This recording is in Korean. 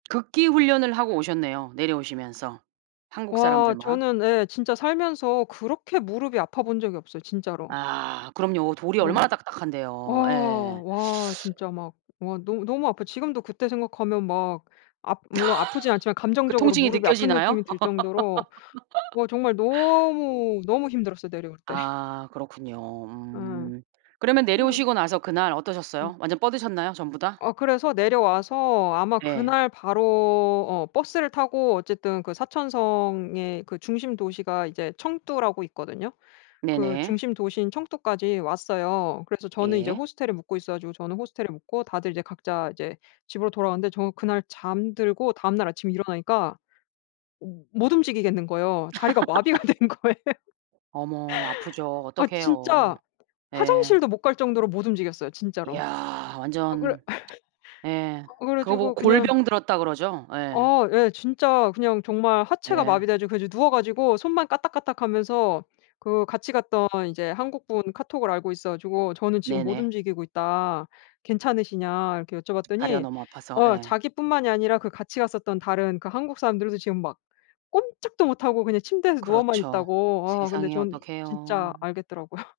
극기 훈련을 하고 오셨네요. 내려오시면서 한국 와 사람들만. 저는 예 진짜 살면서 그렇게 무릎이 아파본 적이 없어요 진짜로. 아 그럼요. 돌이 얼마나 뭐 딱딱한데요. 와 예. 와 진짜 막 와 너 너무 아파요. 지금도 그때 생각하면 막 압 물론 아프진 않지만 그 감정적으로 통증이 무릎이 아픈 느낌이 느껴지나요? 들 정도로 와 정말 너무, 너무 힘들었어요. 내려올 때. 아 그렇군요. 으. 음. 그러면 음. 내려오시고 나서 그날 음. 어떠셨어요? 완전 뻗으셨나요? 전부 다? 어 그래서 내려와서 아마 네. 그날 바로 어 버스를 타고 어쨌든 그 사천성의 그 중심 도시가 이제 청두라고 있거든요. 그 네네. 중심 도시인 청두까지 왔어요. 그래서 저는 이제 예. 호스텔에 묵고 있어 가지고 저는 호스텔에 묵고 다들 이제 각자 이제 집으로 돌아갔는데 저 그날 잠들고 다음날 아침에 일어나니까 어 못 움직이겠는 거에요. 다리가 마비가 된 거예요. 어머 아프죠. 아 어떡해요. 진짜 예. 화장실도 못 갈 정도로 못 움직였어요. 진짜로. 야 아 그래 완전 예. 그 그래 그거 보고 가지고 그냥 골병 들었다고 그러죠. 예. 아 예 진짜 그냥 정말 하체가 예. 마비돼 가지고 그래서 누워 가지고 손만 까딱까딱하면서 그 같이 갔던 이제 한국분 카톡을 알고 있어 가지고 "저는 지금 못 네네. 움직이고 있다. 괜찮으시냐." 이렇게 다리가 여쭤봤더니 너무 아파서. 어 예. 자기 뿐만이 아니라 그 같이 갔었던 다른 그 한국 사람들도 지금 막 꼼짝도 못 하고 그냥 침대에서 누워만 그렇죠. 있다고. 아 근데 세상에 전 진짜 어떡해요. 알겠더라고요.